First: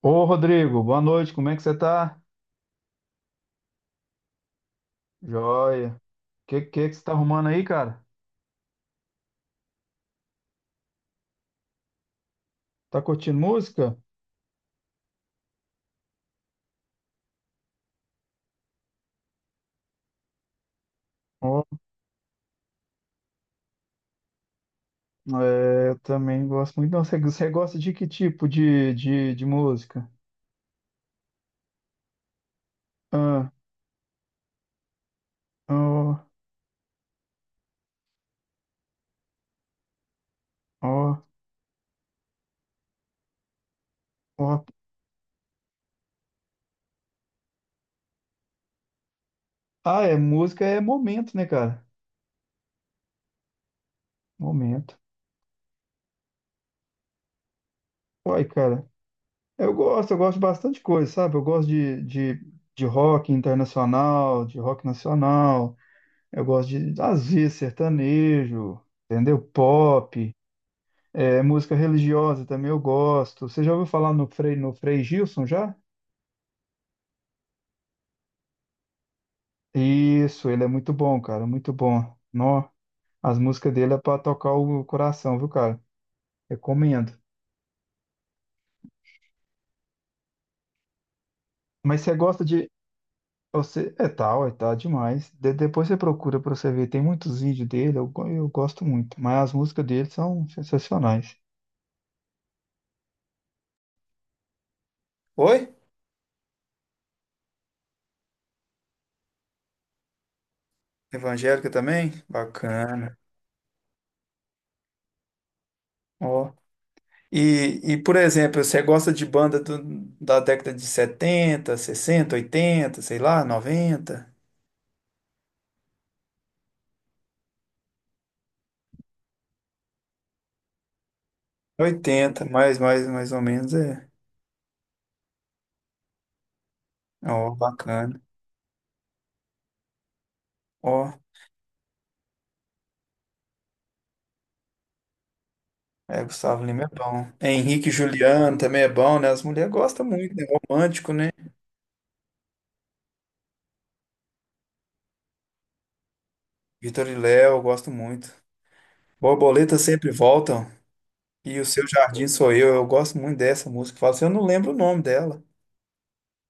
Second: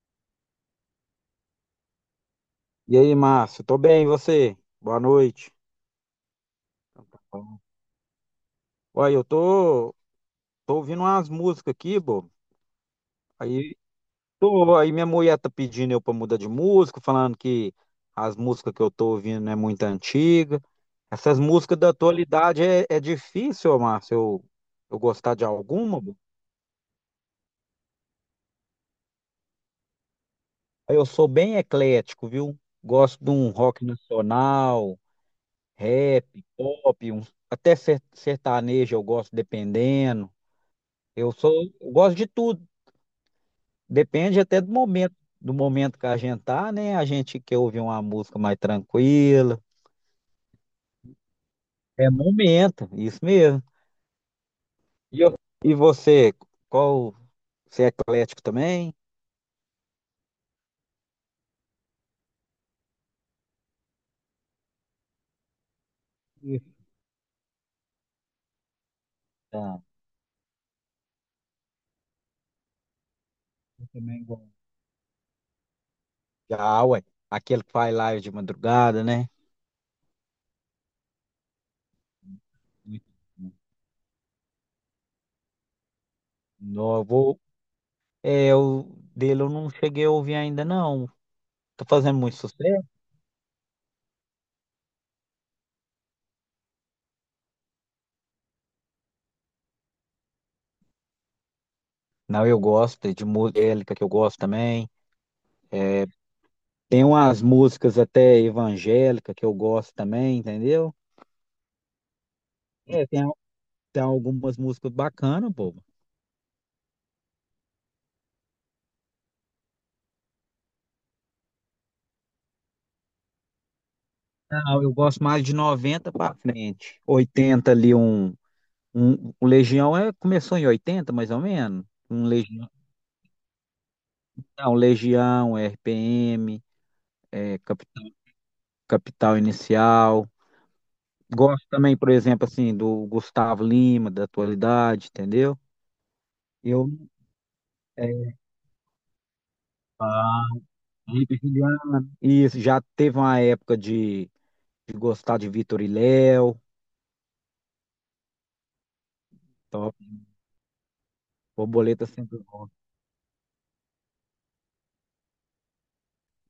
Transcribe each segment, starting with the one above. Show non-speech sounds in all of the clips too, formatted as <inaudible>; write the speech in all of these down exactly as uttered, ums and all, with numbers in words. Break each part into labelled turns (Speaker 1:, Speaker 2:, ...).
Speaker 1: Ô Rodrigo, boa noite, como é que você tá?
Speaker 2: E aí, Márcio? Tô bem, e você? Boa noite.
Speaker 1: Joia. Que que que você
Speaker 2: Então
Speaker 1: tá
Speaker 2: tá
Speaker 1: arrumando
Speaker 2: bom.
Speaker 1: aí, cara?
Speaker 2: Olha, eu tô, tô ouvindo umas músicas aqui, bo.
Speaker 1: Tá curtindo
Speaker 2: Aí,
Speaker 1: música?
Speaker 2: tô, aí minha mulher tá pedindo eu pra mudar de música, falando que as músicas que eu tô ouvindo não é muito antiga. Essas
Speaker 1: Ó,
Speaker 2: músicas da atualidade é, é difícil, ô, Márcio, eu, eu gostar de
Speaker 1: é, eu
Speaker 2: alguma, pô.
Speaker 1: também gosto muito. Não, você, você gosta de que tipo de, de, de música?
Speaker 2: Aí eu sou bem eclético, viu? Gosto de um
Speaker 1: Ah,
Speaker 2: rock nacional,
Speaker 1: ó,
Speaker 2: rap, pop, um, até ser- sertanejo eu gosto, dependendo.
Speaker 1: ó,
Speaker 2: Eu sou, eu gosto de tudo. Depende até
Speaker 1: ó.
Speaker 2: do momento, do momento que a gente tá, né? A gente quer ouvir uma música mais tranquila.
Speaker 1: Ah, é, música é momento, né, cara?
Speaker 2: É momento, isso mesmo.
Speaker 1: Momento.
Speaker 2: E, eu- e você, qual, você é eclético
Speaker 1: Uai, cara,
Speaker 2: também?
Speaker 1: eu gosto, eu gosto de bastante coisa, sabe? Eu gosto de, de, de rock internacional, de rock nacional, eu gosto
Speaker 2: Isso,
Speaker 1: de, às vezes, sertanejo, entendeu?
Speaker 2: tá.
Speaker 1: Pop. É, música religiosa também eu gosto. Você já ouviu
Speaker 2: Eu
Speaker 1: falar
Speaker 2: também
Speaker 1: no
Speaker 2: gosto.
Speaker 1: Frei, no Frei Gilson já?
Speaker 2: Já, ué. Aquele que faz live de madrugada, né?
Speaker 1: Isso, ele é muito bom, cara, muito bom. Nó,
Speaker 2: Muito
Speaker 1: as
Speaker 2: bom.
Speaker 1: músicas dele é pra tocar o coração, viu, cara?
Speaker 2: Não, eu
Speaker 1: Recomendo.
Speaker 2: vou. É, eu, dele eu não cheguei a ouvir ainda, não. Tá
Speaker 1: Mas você
Speaker 2: fazendo muito
Speaker 1: gosta de.
Speaker 2: sucesso?
Speaker 1: Você, é tal, é tal demais. De- depois você procura pra você ver, tem muitos vídeos dele, eu, go- eu gosto muito. Mas as músicas dele são sensacionais.
Speaker 2: Não, eu gosto de música que eu gosto também.
Speaker 1: Oi?
Speaker 2: É, Tem umas músicas até evangélica que eu gosto também, entendeu?
Speaker 1: Evangélica também?
Speaker 2: É,
Speaker 1: Bacana.
Speaker 2: tem, tem algumas músicas bacanas, bobo.
Speaker 1: Ó. E, e, por exemplo, você gosta de banda do- da década de setenta, sessenta, oitenta, sei lá, noventa,
Speaker 2: Não, eu gosto mais de noventa pra frente. oitenta ali, um, um, o Legião é, começou em oitenta mais ou menos. Um
Speaker 1: oitenta,
Speaker 2: Legião,
Speaker 1: mais, mais, mais ou menos é.
Speaker 2: não, Legião, R P M,
Speaker 1: Ó,
Speaker 2: é, capital
Speaker 1: bacana.
Speaker 2: Capital Inicial.
Speaker 1: Ó,
Speaker 2: Gosto também, por exemplo, assim, do Gustavo Lima, da atualidade, entendeu?
Speaker 1: é, Gustavo Lima é
Speaker 2: Eu,
Speaker 1: bom. É, Henrique e
Speaker 2: é,
Speaker 1: Juliano também é bom, né? As mulheres gostam muito,
Speaker 2: Ah,
Speaker 1: né? Romântico, né?
Speaker 2: Felipe Juliano. Isso, já teve uma época de de gostar de Vitor e Léo.
Speaker 1: Vitor e Léo, eu gosto muito. Borboletas
Speaker 2: Top.
Speaker 1: sempre voltam. E o Seu
Speaker 2: Borboletas
Speaker 1: Jardim
Speaker 2: sempre
Speaker 1: Sou
Speaker 2: bom.
Speaker 1: Eu, eu gosto muito dessa música. Fala assim, eu não lembro o nome dela.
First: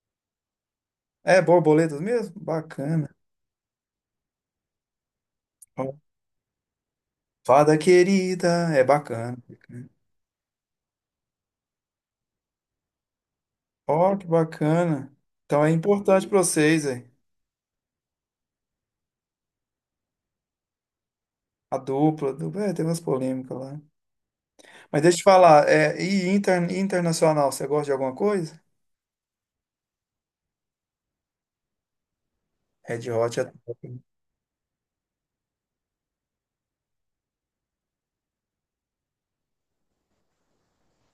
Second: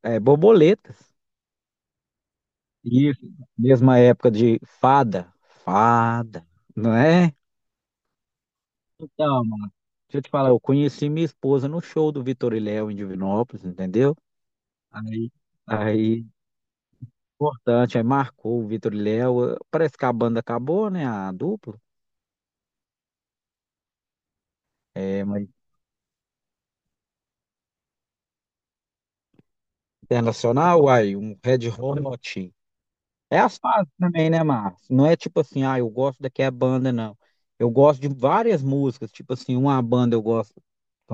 Speaker 2: É, borboletas.
Speaker 1: É Borboletas mesmo? Bacana.
Speaker 2: Isso. Mesma época de fada.
Speaker 1: Ó,
Speaker 2: Fada. Não é?
Speaker 1: Fada Querida, é bacana.
Speaker 2: Então, mano. Deixa eu te falar, eu conheci minha esposa no show do Vitor e Léo em Divinópolis,
Speaker 1: Ó,
Speaker 2: entendeu?
Speaker 1: que bacana.
Speaker 2: Aí,
Speaker 1: Então é
Speaker 2: aí,
Speaker 1: importante para vocês, é.
Speaker 2: importante, aí marcou o Vitor e Léo. Parece que a banda acabou, né? A
Speaker 1: A
Speaker 2: dupla.
Speaker 1: dupla, a dupla, é, tem umas polêmicas lá. Mas deixa eu te
Speaker 2: É, mas
Speaker 1: falar, é, e inter- internacional, você gosta de alguma coisa?
Speaker 2: internacional, aí, um Red Hot.
Speaker 1: Red Hot
Speaker 2: É
Speaker 1: é
Speaker 2: as fases
Speaker 1: top.
Speaker 2: também, né, Márcio? Não é tipo assim, ah, eu gosto daqui a banda, não. Eu gosto de várias músicas, tipo assim, uma banda eu gosto de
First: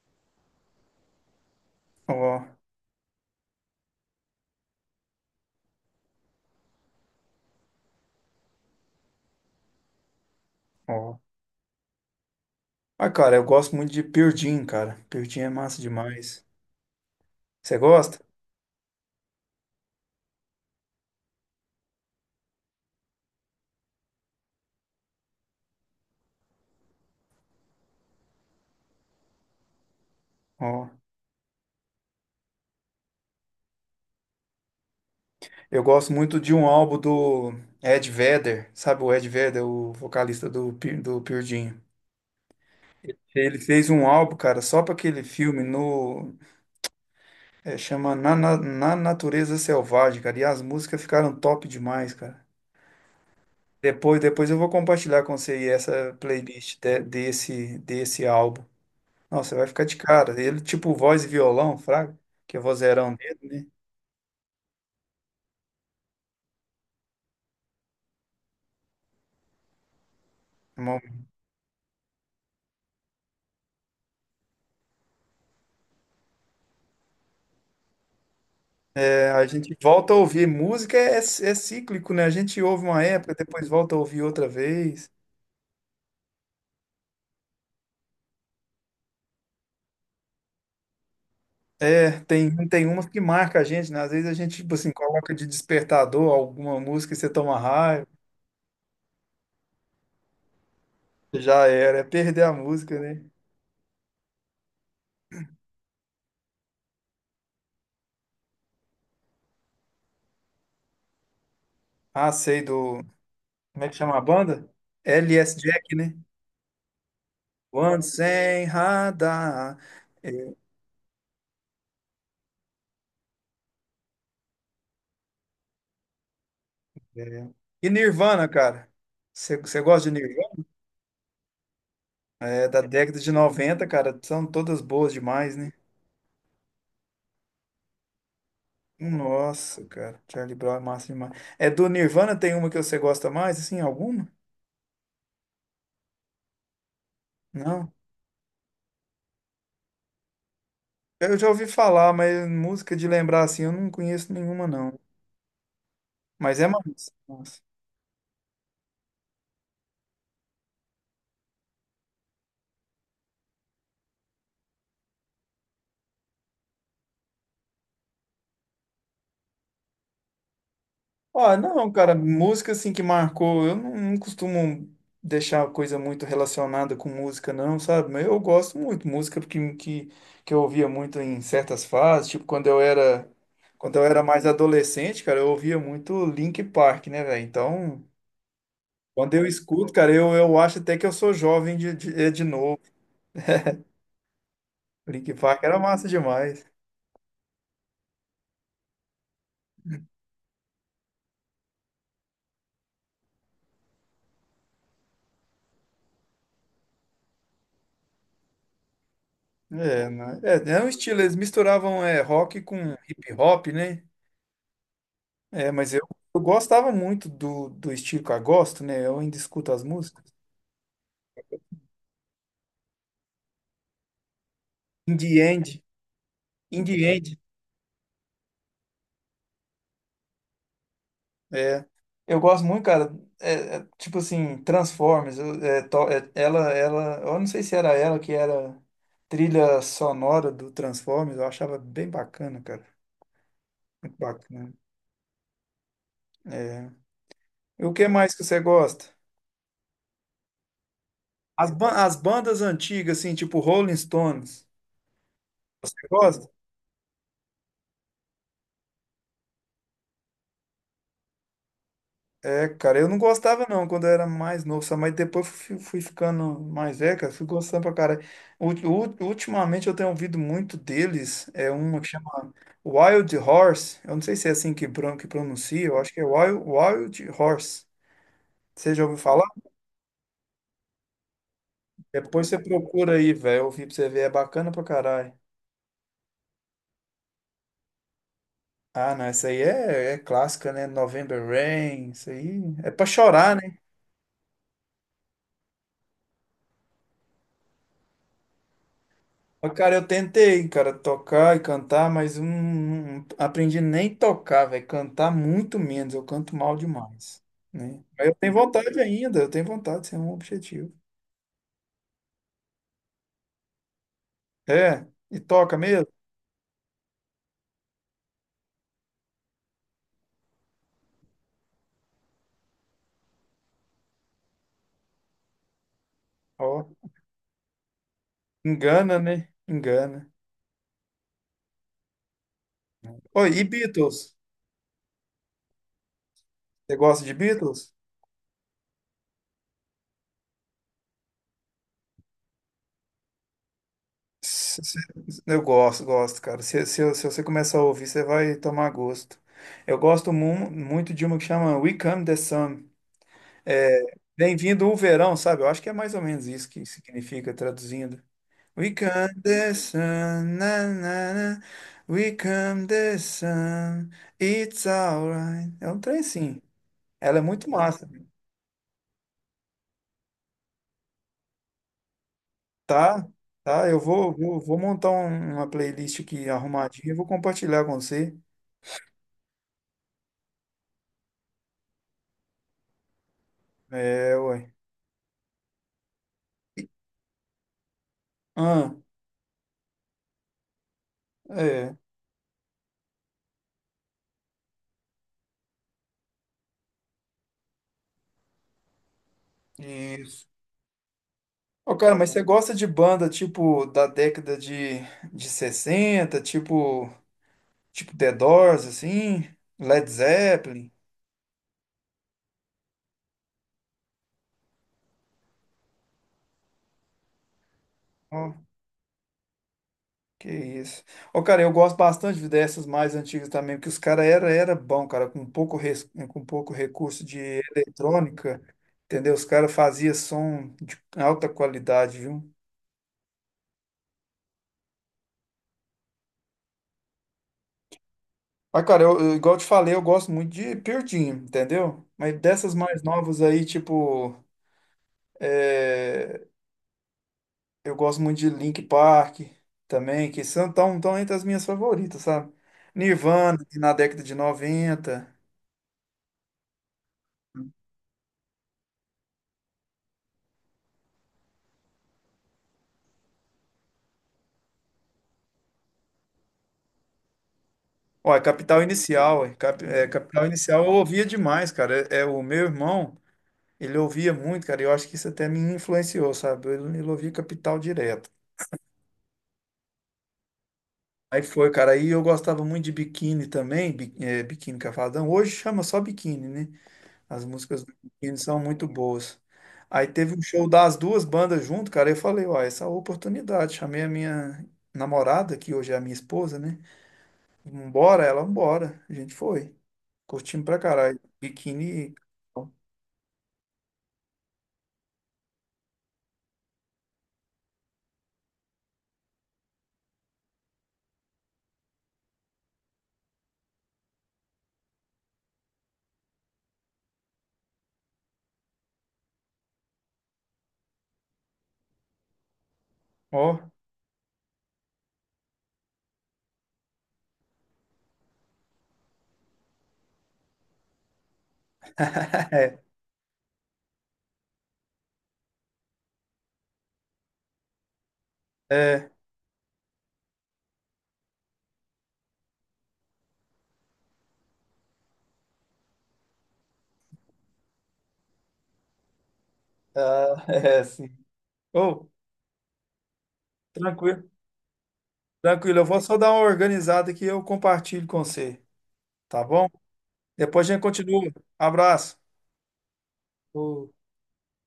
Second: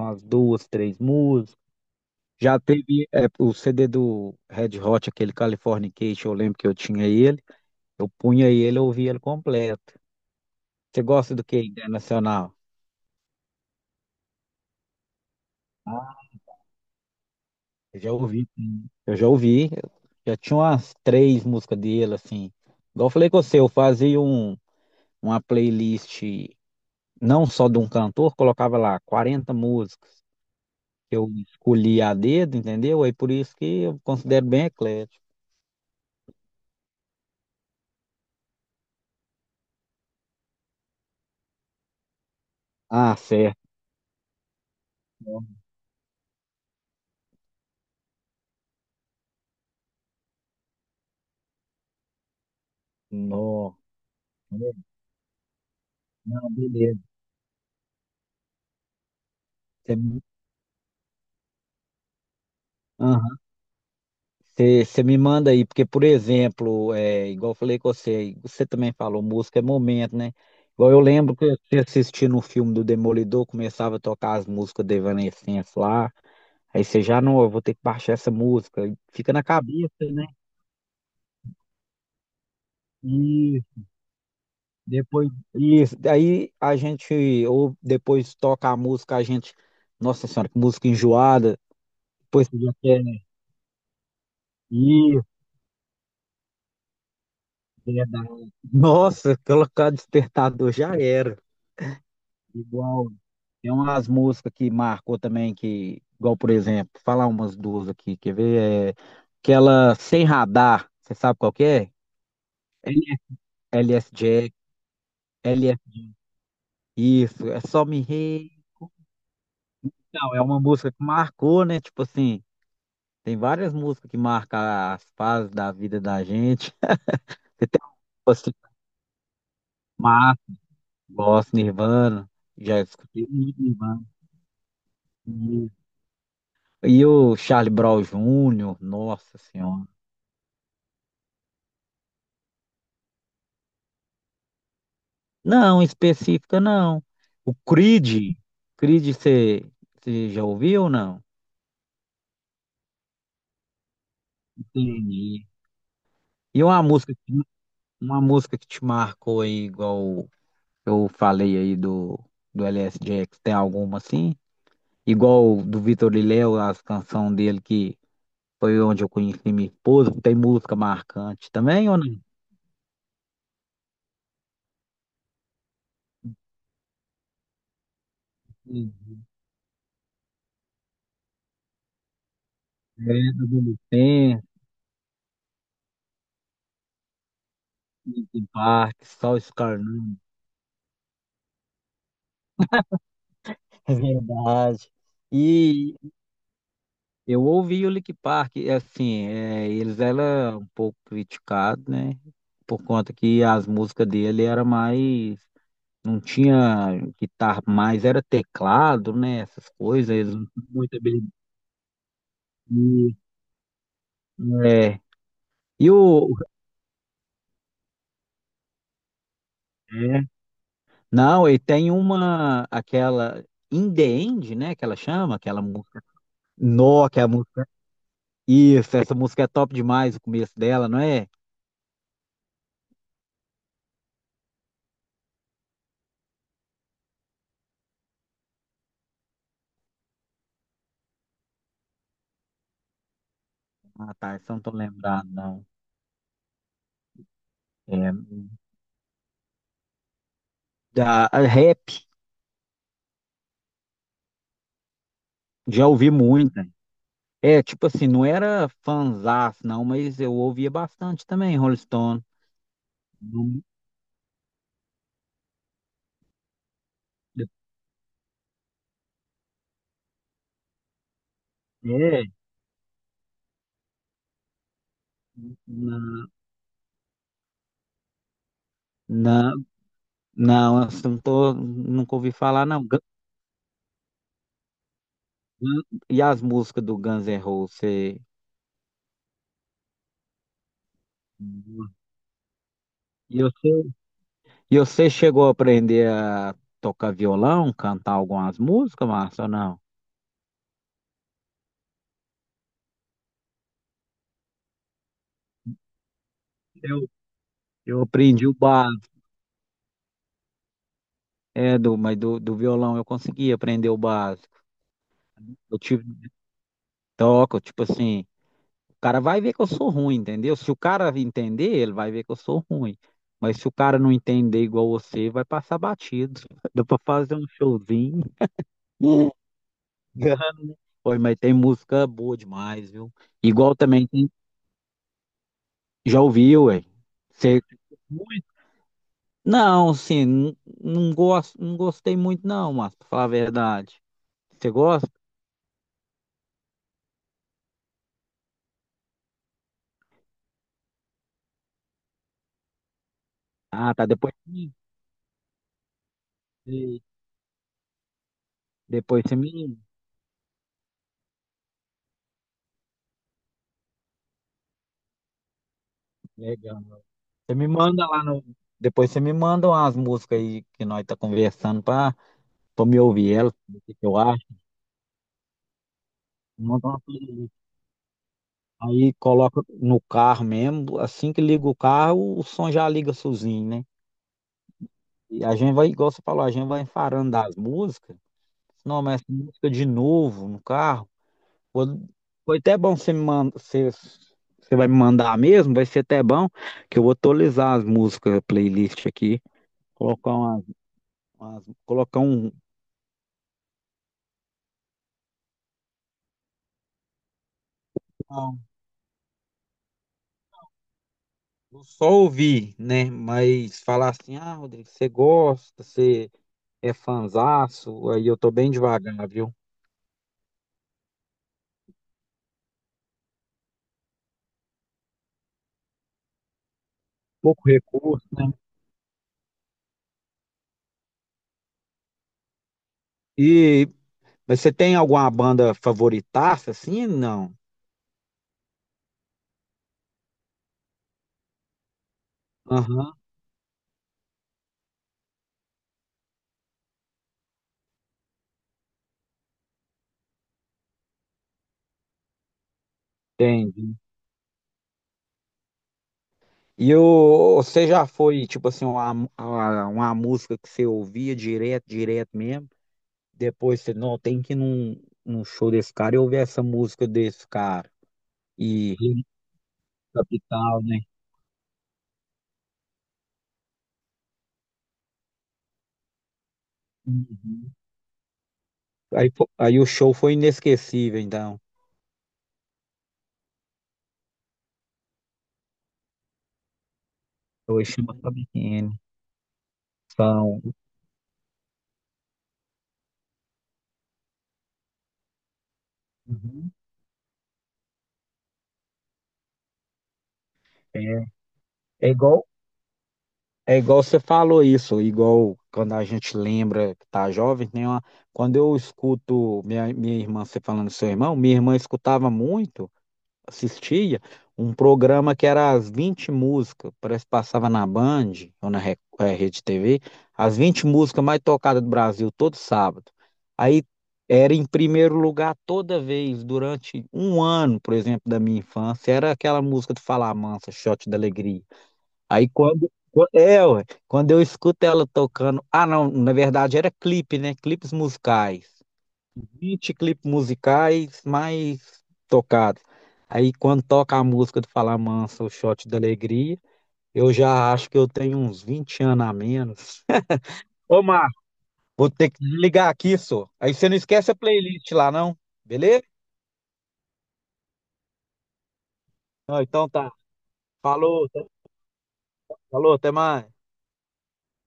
Speaker 2: umas duas, três músicas.
Speaker 1: Ó,
Speaker 2: Já teve é, o C D do Red Hot, aquele Californication, eu lembro que eu tinha ele. Eu punha ele, eu ouvia ele completo. Você
Speaker 1: ó.
Speaker 2: gosta do que internacional?
Speaker 1: Ah, cara, eu gosto muito de Pearl Jam, cara. Pearl Jam é massa
Speaker 2: Ah,
Speaker 1: demais. Você
Speaker 2: eu já
Speaker 1: gosta?
Speaker 2: ouvi, sim. Eu já ouvi. Eu já tinha umas três músicas dele, assim. Igual eu falei com você, eu fazia um, uma playlist não só de um cantor, colocava lá quarenta músicas
Speaker 1: Ó.
Speaker 2: que eu escolhi a dedo, entendeu? Aí por isso que eu considero bem eclético.
Speaker 1: Eu gosto muito de um álbum do Ed Vedder, sabe o Ed Vedder, o vocalista do, Pe- do Pearl Jam.
Speaker 2: Ah,
Speaker 1: Ele
Speaker 2: certo.
Speaker 1: fez um álbum, cara, só para aquele filme no É, chama Na, Na, Na Natureza Selvagem, cara. E as músicas ficaram top demais, cara.
Speaker 2: Não,
Speaker 1: Depois, depois eu vou compartilhar com você aí essa
Speaker 2: não,
Speaker 1: playlist
Speaker 2: beleza.
Speaker 1: de- desse, desse álbum. Nossa, você vai ficar
Speaker 2: Você
Speaker 1: de
Speaker 2: me
Speaker 1: cara. Ele, tipo, voz e violão, fraga, que é vozeirão dele,
Speaker 2: aham.
Speaker 1: né?
Speaker 2: Você- você me manda aí, porque, por exemplo, é, igual eu falei com você, você também falou, música é momento, né? Igual
Speaker 1: Irmão,
Speaker 2: eu lembro que você assistindo o filme do Demolidor, começava a tocar as músicas da Evanescence lá, aí você já, não, eu vou ter que baixar essa música, e
Speaker 1: é,
Speaker 2: fica na
Speaker 1: a gente
Speaker 2: cabeça,
Speaker 1: volta a
Speaker 2: né?
Speaker 1: ouvir. Música é, é é cíclico, né? A gente ouve uma época, depois volta a ouvir outra vez.
Speaker 2: Depois, isso, aí a gente, ou depois toca a música, a gente, nossa senhora, que música enjoada,
Speaker 1: É,
Speaker 2: depois você
Speaker 1: tem,
Speaker 2: já
Speaker 1: tem
Speaker 2: quer
Speaker 1: umas que marca a gente, né? Às vezes a gente, tipo assim,
Speaker 2: ir,
Speaker 1: coloca de despertador alguma música e você toma raiva.
Speaker 2: verdade. Nossa, <laughs> colocar despertador já era.
Speaker 1: Já era, é perder a música,
Speaker 2: Igual,
Speaker 1: né?
Speaker 2: tem umas músicas que marcou também, que, igual, por exemplo, falar umas duas aqui, quer ver? É, aquela Sem Radar, você sabe qual que é?
Speaker 1: Ah, sei do. Como é que
Speaker 2: L S
Speaker 1: chama a
Speaker 2: Jack,
Speaker 1: banda? L S
Speaker 2: L S,
Speaker 1: Jack, né?
Speaker 2: isso, é só
Speaker 1: One
Speaker 2: me rei.
Speaker 1: Sem Radar.
Speaker 2: Não, é
Speaker 1: É,
Speaker 2: uma música que marcou, né? Tipo assim, Tem várias músicas que marcam as fases da vida da gente. <laughs>
Speaker 1: é.
Speaker 2: Você tem
Speaker 1: E Nirvana,
Speaker 2: assim,
Speaker 1: cara. Você você gosta de
Speaker 2: Márcio,
Speaker 1: Nirvana?
Speaker 2: gosto, Nirvana,
Speaker 1: É da
Speaker 2: já
Speaker 1: década
Speaker 2: escutei
Speaker 1: de
Speaker 2: muito
Speaker 1: noventa,
Speaker 2: Nirvana.
Speaker 1: cara. São todas boas demais,
Speaker 2: E
Speaker 1: né?
Speaker 2: e o Charlie Brown júnior, nossa
Speaker 1: Nossa,
Speaker 2: senhora.
Speaker 1: cara. Charlie Brown é massa demais. É do Nirvana, tem uma que você gosta mais, assim, alguma?
Speaker 2: Não, específica não. O
Speaker 1: Não.
Speaker 2: Creed, Creed, você você já ouviu ou não?
Speaker 1: Eu já ouvi falar, mas música de lembrar, assim, eu não conheço nenhuma, não.
Speaker 2: Entendi.
Speaker 1: Mas
Speaker 2: E
Speaker 1: é
Speaker 2: uma
Speaker 1: massa.
Speaker 2: música, que-
Speaker 1: Massa.
Speaker 2: uma música que te marcou aí, igual eu falei aí do, do L. S. Jackson, tem alguma assim? Igual do Vitor Liléo, as canções dele que foi onde eu conheci minha esposa, tem música marcante
Speaker 1: Ah,
Speaker 2: também
Speaker 1: não,
Speaker 2: ou
Speaker 1: cara,
Speaker 2: não?
Speaker 1: música assim que marcou, eu não, não costumo deixar coisa muito relacionada com música, não, sabe? Mas eu gosto
Speaker 2: Sim,
Speaker 1: muito, música que, que, que eu ouvia muito em certas fases, tipo quando eu era,
Speaker 2: É, do
Speaker 1: quando eu era
Speaker 2: Adolescência,
Speaker 1: mais adolescente, cara, eu ouvia muito Linkin Park, né, velho? Então,
Speaker 2: Linkin Park,
Speaker 1: quando
Speaker 2: Só
Speaker 1: eu escuto, cara,
Speaker 2: Escarnando.
Speaker 1: eu, eu acho até que eu sou jovem de, de, é, de novo.
Speaker 2: É verdade.
Speaker 1: Linkin Park era
Speaker 2: E
Speaker 1: massa demais.
Speaker 2: eu ouvi o Linkin Park, e, assim, é, eles eram um pouco criticados, né? Por conta que as músicas dele era mais, não tinha guitarra mais, era teclado, né? Essas
Speaker 1: É,
Speaker 2: coisas, eles
Speaker 1: né?
Speaker 2: não tinham
Speaker 1: É, é um
Speaker 2: muita
Speaker 1: estilo,
Speaker 2: habilidade,
Speaker 1: eles misturavam é, rock com hip hop, né?
Speaker 2: né?
Speaker 1: É,
Speaker 2: E
Speaker 1: mas eu,
Speaker 2: o.
Speaker 1: eu gostava muito do, do estilo que eu gosto, né? Eu ainda escuto as
Speaker 2: É.
Speaker 1: músicas.
Speaker 2: Não, e tem uma. Aquela. In the End, né? Que ela chama,
Speaker 1: Indie
Speaker 2: aquela
Speaker 1: End.
Speaker 2: música.
Speaker 1: Indie
Speaker 2: Nó, que é a
Speaker 1: End.
Speaker 2: música. Isso, essa música é top demais, o começo dela, não é?
Speaker 1: É. Eu gosto muito, cara. É, é, tipo assim, Transformers. eu- é, to- é, ela, ela. Eu não sei se era ela que era trilha sonora do Transformers. Eu achava bem bacana, cara.
Speaker 2: Ah,
Speaker 1: Muito
Speaker 2: tá, essa eu não tô
Speaker 1: bacana.
Speaker 2: lembrado, não.
Speaker 1: É. E o que
Speaker 2: É,
Speaker 1: mais que você gosta?
Speaker 2: da a
Speaker 1: As,
Speaker 2: rap,
Speaker 1: ban- as bandas antigas, assim, tipo Rolling Stones.
Speaker 2: já
Speaker 1: Você
Speaker 2: ouvi
Speaker 1: gosta?
Speaker 2: muito. É, tipo assim, não era fanzaço, não, mas eu ouvia bastante também, Rolling Stone.
Speaker 1: É, cara, eu não
Speaker 2: Não-
Speaker 1: gostava não quando eu era mais novo, sabe? Mas depois fui, fui ficando mais velho, cara, fui gostando pra cara. Ultimamente eu tenho ouvido muito deles, é uma que
Speaker 2: É,
Speaker 1: chama Wild Horse, eu não sei se é assim que, bron- que pronuncia, eu acho que é
Speaker 2: na,
Speaker 1: Wild, Wild Horse. Você já ouviu falar?
Speaker 2: na, não, assim, não tô, nunca ouvi
Speaker 1: Depois você
Speaker 2: falar, não.
Speaker 1: procura aí, velho, ouvir pra você ver, é bacana pra caralho.
Speaker 2: Hum, e as músicas do Guns N' Roses, você...
Speaker 1: Ah, não, essa aí é, é clássica, né? November Rain, isso aí é pra
Speaker 2: E
Speaker 1: chorar, né?
Speaker 2: você... e você chegou a aprender a tocar violão, cantar algumas músicas, Márcio, ou
Speaker 1: Ó,
Speaker 2: não?
Speaker 1: cara, eu tentei, cara, tocar e cantar, mas hum, não aprendi nem tocar, velho. Cantar muito menos, eu canto mal
Speaker 2: Eu,
Speaker 1: demais,
Speaker 2: eu
Speaker 1: né? Mas eu
Speaker 2: aprendi
Speaker 1: tenho
Speaker 2: o
Speaker 1: vontade
Speaker 2: básico,
Speaker 1: ainda, eu tenho vontade, isso é um objetivo.
Speaker 2: é, do, mas do, do violão eu consegui aprender o básico.
Speaker 1: É, e toca
Speaker 2: Eu tive,
Speaker 1: mesmo?
Speaker 2: toco, tipo assim, o cara vai ver que eu sou ruim, entendeu? Se o cara entender, ele vai ver que eu sou ruim. Mas se o cara não entender igual você, vai passar batido. <laughs> Dá
Speaker 1: Ó,
Speaker 2: pra fazer um showzinho.
Speaker 1: engana,
Speaker 2: <laughs>
Speaker 1: né? Engana.
Speaker 2: Oi, mas tem música boa demais, viu?
Speaker 1: Oi, e
Speaker 2: Igual também tem.
Speaker 1: Beatles?
Speaker 2: Já ouviu, ué?
Speaker 1: Você gosta de
Speaker 2: Você.
Speaker 1: Beatles?
Speaker 2: Não, assim, n- não gosto, não gostei muito, não, mas pra falar a verdade. Você
Speaker 1: Se- se-
Speaker 2: gosta?
Speaker 1: Eu gosto, gosto, cara. Se, se, se você começar a ouvir, você vai tomar gosto. Eu gosto mu- muito de uma que chama We Come the Sun.
Speaker 2: Ah, tá. Depois, me-
Speaker 1: Bem-vindo o verão, sabe? Eu acho que é mais ou menos isso que
Speaker 2: de-
Speaker 1: significa traduzindo. We
Speaker 2: depois você
Speaker 1: come the
Speaker 2: me.
Speaker 1: sun, na, na, na. We come the sun, it's alright. É um trem sim.
Speaker 2: Legal.
Speaker 1: Ela é
Speaker 2: Você me
Speaker 1: muito
Speaker 2: manda
Speaker 1: massa.
Speaker 2: lá no. Depois você me manda umas músicas aí que nós tá conversando pra, pra me
Speaker 1: Tá?
Speaker 2: ouvir elas, ver o
Speaker 1: Tá?
Speaker 2: que
Speaker 1: Eu
Speaker 2: que eu
Speaker 1: vou,
Speaker 2: acho.
Speaker 1: vou, vou montar um- uma playlist aqui
Speaker 2: Manda uma
Speaker 1: arrumadinha e vou
Speaker 2: playlist.
Speaker 1: compartilhar com você.
Speaker 2: Aí coloca no carro mesmo. Assim que liga o carro, o som já liga sozinho, né?
Speaker 1: É, ué.
Speaker 2: E a gente vai, igual você falou, a gente vai enfarando das músicas.
Speaker 1: Ah,
Speaker 2: Não, mas essa música de novo no carro. Foi,
Speaker 1: é.
Speaker 2: foi até bom você me manda, você, você vai me mandar mesmo, vai ser até bom, que eu vou atualizar as músicas, playlist aqui, colocar
Speaker 1: Isso.
Speaker 2: umas, umas-
Speaker 1: Ô, cara,
Speaker 2: colocar
Speaker 1: mas você
Speaker 2: um,
Speaker 1: gosta de banda tipo da década de, de sessenta tipo. Tipo The
Speaker 2: um-
Speaker 1: Doors, assim, Led Zeppelin.
Speaker 2: só ouvir, né? Mas falar assim, ah, Rodrigo, você gosta, você é fanzaço, aí eu tô
Speaker 1: Ó,
Speaker 2: bem devagar, viu?
Speaker 1: que isso. Ô, cara, eu gosto bastante dessas mais antigas também, porque os caras era, era bom, cara, com pouco, res- com pouco recurso de
Speaker 2: Pouco recurso, né?
Speaker 1: eletrônica, entendeu? Os caras faziam som de alta qualidade, viu?
Speaker 2: E, mas você tem alguma banda favoritaça, assim? Não.
Speaker 1: Mas, cara, eu, eu- igual eu te falei, eu gosto muito de Pearl Jam, entendeu? Mas dessas mais
Speaker 2: Aham,
Speaker 1: novas aí, tipo eh, eu gosto muito de Linkin Park também, que são tão, tão entre as minhas favoritas, sabe? Nirvana, que na
Speaker 2: entendi.
Speaker 1: década de noventa
Speaker 2: E o, você já foi, tipo assim, uma, uma, uma música que você ouvia direto, direto mesmo? Depois você, não, tem que ir num, num show desse cara e ouvir essa música desse cara.
Speaker 1: Ó, é Capital
Speaker 2: E Rio
Speaker 1: Inicial, é, Cap- é, Capital
Speaker 2: Capital,
Speaker 1: Inicial eu
Speaker 2: né?
Speaker 1: ouvia demais, cara. É, é o meu irmão, ele ouvia muito, cara, e eu acho que isso até me influenciou, sabe? Ele, ele ouvia
Speaker 2: Uhum.
Speaker 1: Capital direto.
Speaker 2: Aí, fo- aí o show foi inesquecível,
Speaker 1: Aí
Speaker 2: então.
Speaker 1: foi, cara, aí eu gostava muito de Biquíni também, Bi- é, Biquíni Cavadão. Hoje chama só Biquíni, né? As músicas
Speaker 2: Hoje
Speaker 1: do
Speaker 2: chama
Speaker 1: Kikini são muito
Speaker 2: Sabiquine.
Speaker 1: boas. Aí teve um
Speaker 2: São.
Speaker 1: show das duas bandas junto, cara. Eu falei, ó, essa é a oportunidade. Chamei a minha namorada, que hoje é a minha esposa,
Speaker 2: Uhum.
Speaker 1: né? Vambora, ela, vambora. A gente foi. Curtimos pra
Speaker 2: É,
Speaker 1: caralho.
Speaker 2: é
Speaker 1: Biquíni,
Speaker 2: igual É igual você falou isso, igual quando a gente lembra que tá jovem, tem uma... quando eu escuto minha, minha irmã, você falando do seu irmão, minha irmã escutava muito, assistia um programa que era as vinte músicas, parece que passava na Band ou na Re- eh, Rede T V, as vinte músicas mais tocadas do Brasil todo sábado.
Speaker 1: ó.
Speaker 2: Aí era em primeiro lugar toda vez, durante um ano, por exemplo, da minha infância, era aquela música do Fala Mansa, Shot da Alegria.
Speaker 1: <laughs>
Speaker 2: Aí
Speaker 1: É,
Speaker 2: quando quan- é, ué, quando eu escuto ela tocando, ah não, na verdade era clipe, né? Clipes musicais.
Speaker 1: é,
Speaker 2: Vinte clipes musicais mais tocados. Aí quando toca a música do Fala Mansa, o Shot da Alegria, eu já acho que eu tenho uns vinte anos a menos.
Speaker 1: ah, <laughs>
Speaker 2: <laughs>
Speaker 1: é,
Speaker 2: Ô,
Speaker 1: sim.
Speaker 2: Marco,
Speaker 1: Ô,
Speaker 2: vou ter que ligar aqui, só. Aí você não
Speaker 1: tranquilo,
Speaker 2: esquece a playlist lá, não?
Speaker 1: tranquilo. Eu vou
Speaker 2: Beleza?
Speaker 1: só dar uma organizada que eu compartilho com você, tá
Speaker 2: Não,
Speaker 1: bom?
Speaker 2: então tá.
Speaker 1: Depois a gente continua.
Speaker 2: Falou, tá-
Speaker 1: Abraço.
Speaker 2: falou, até mais.
Speaker 1: Ô.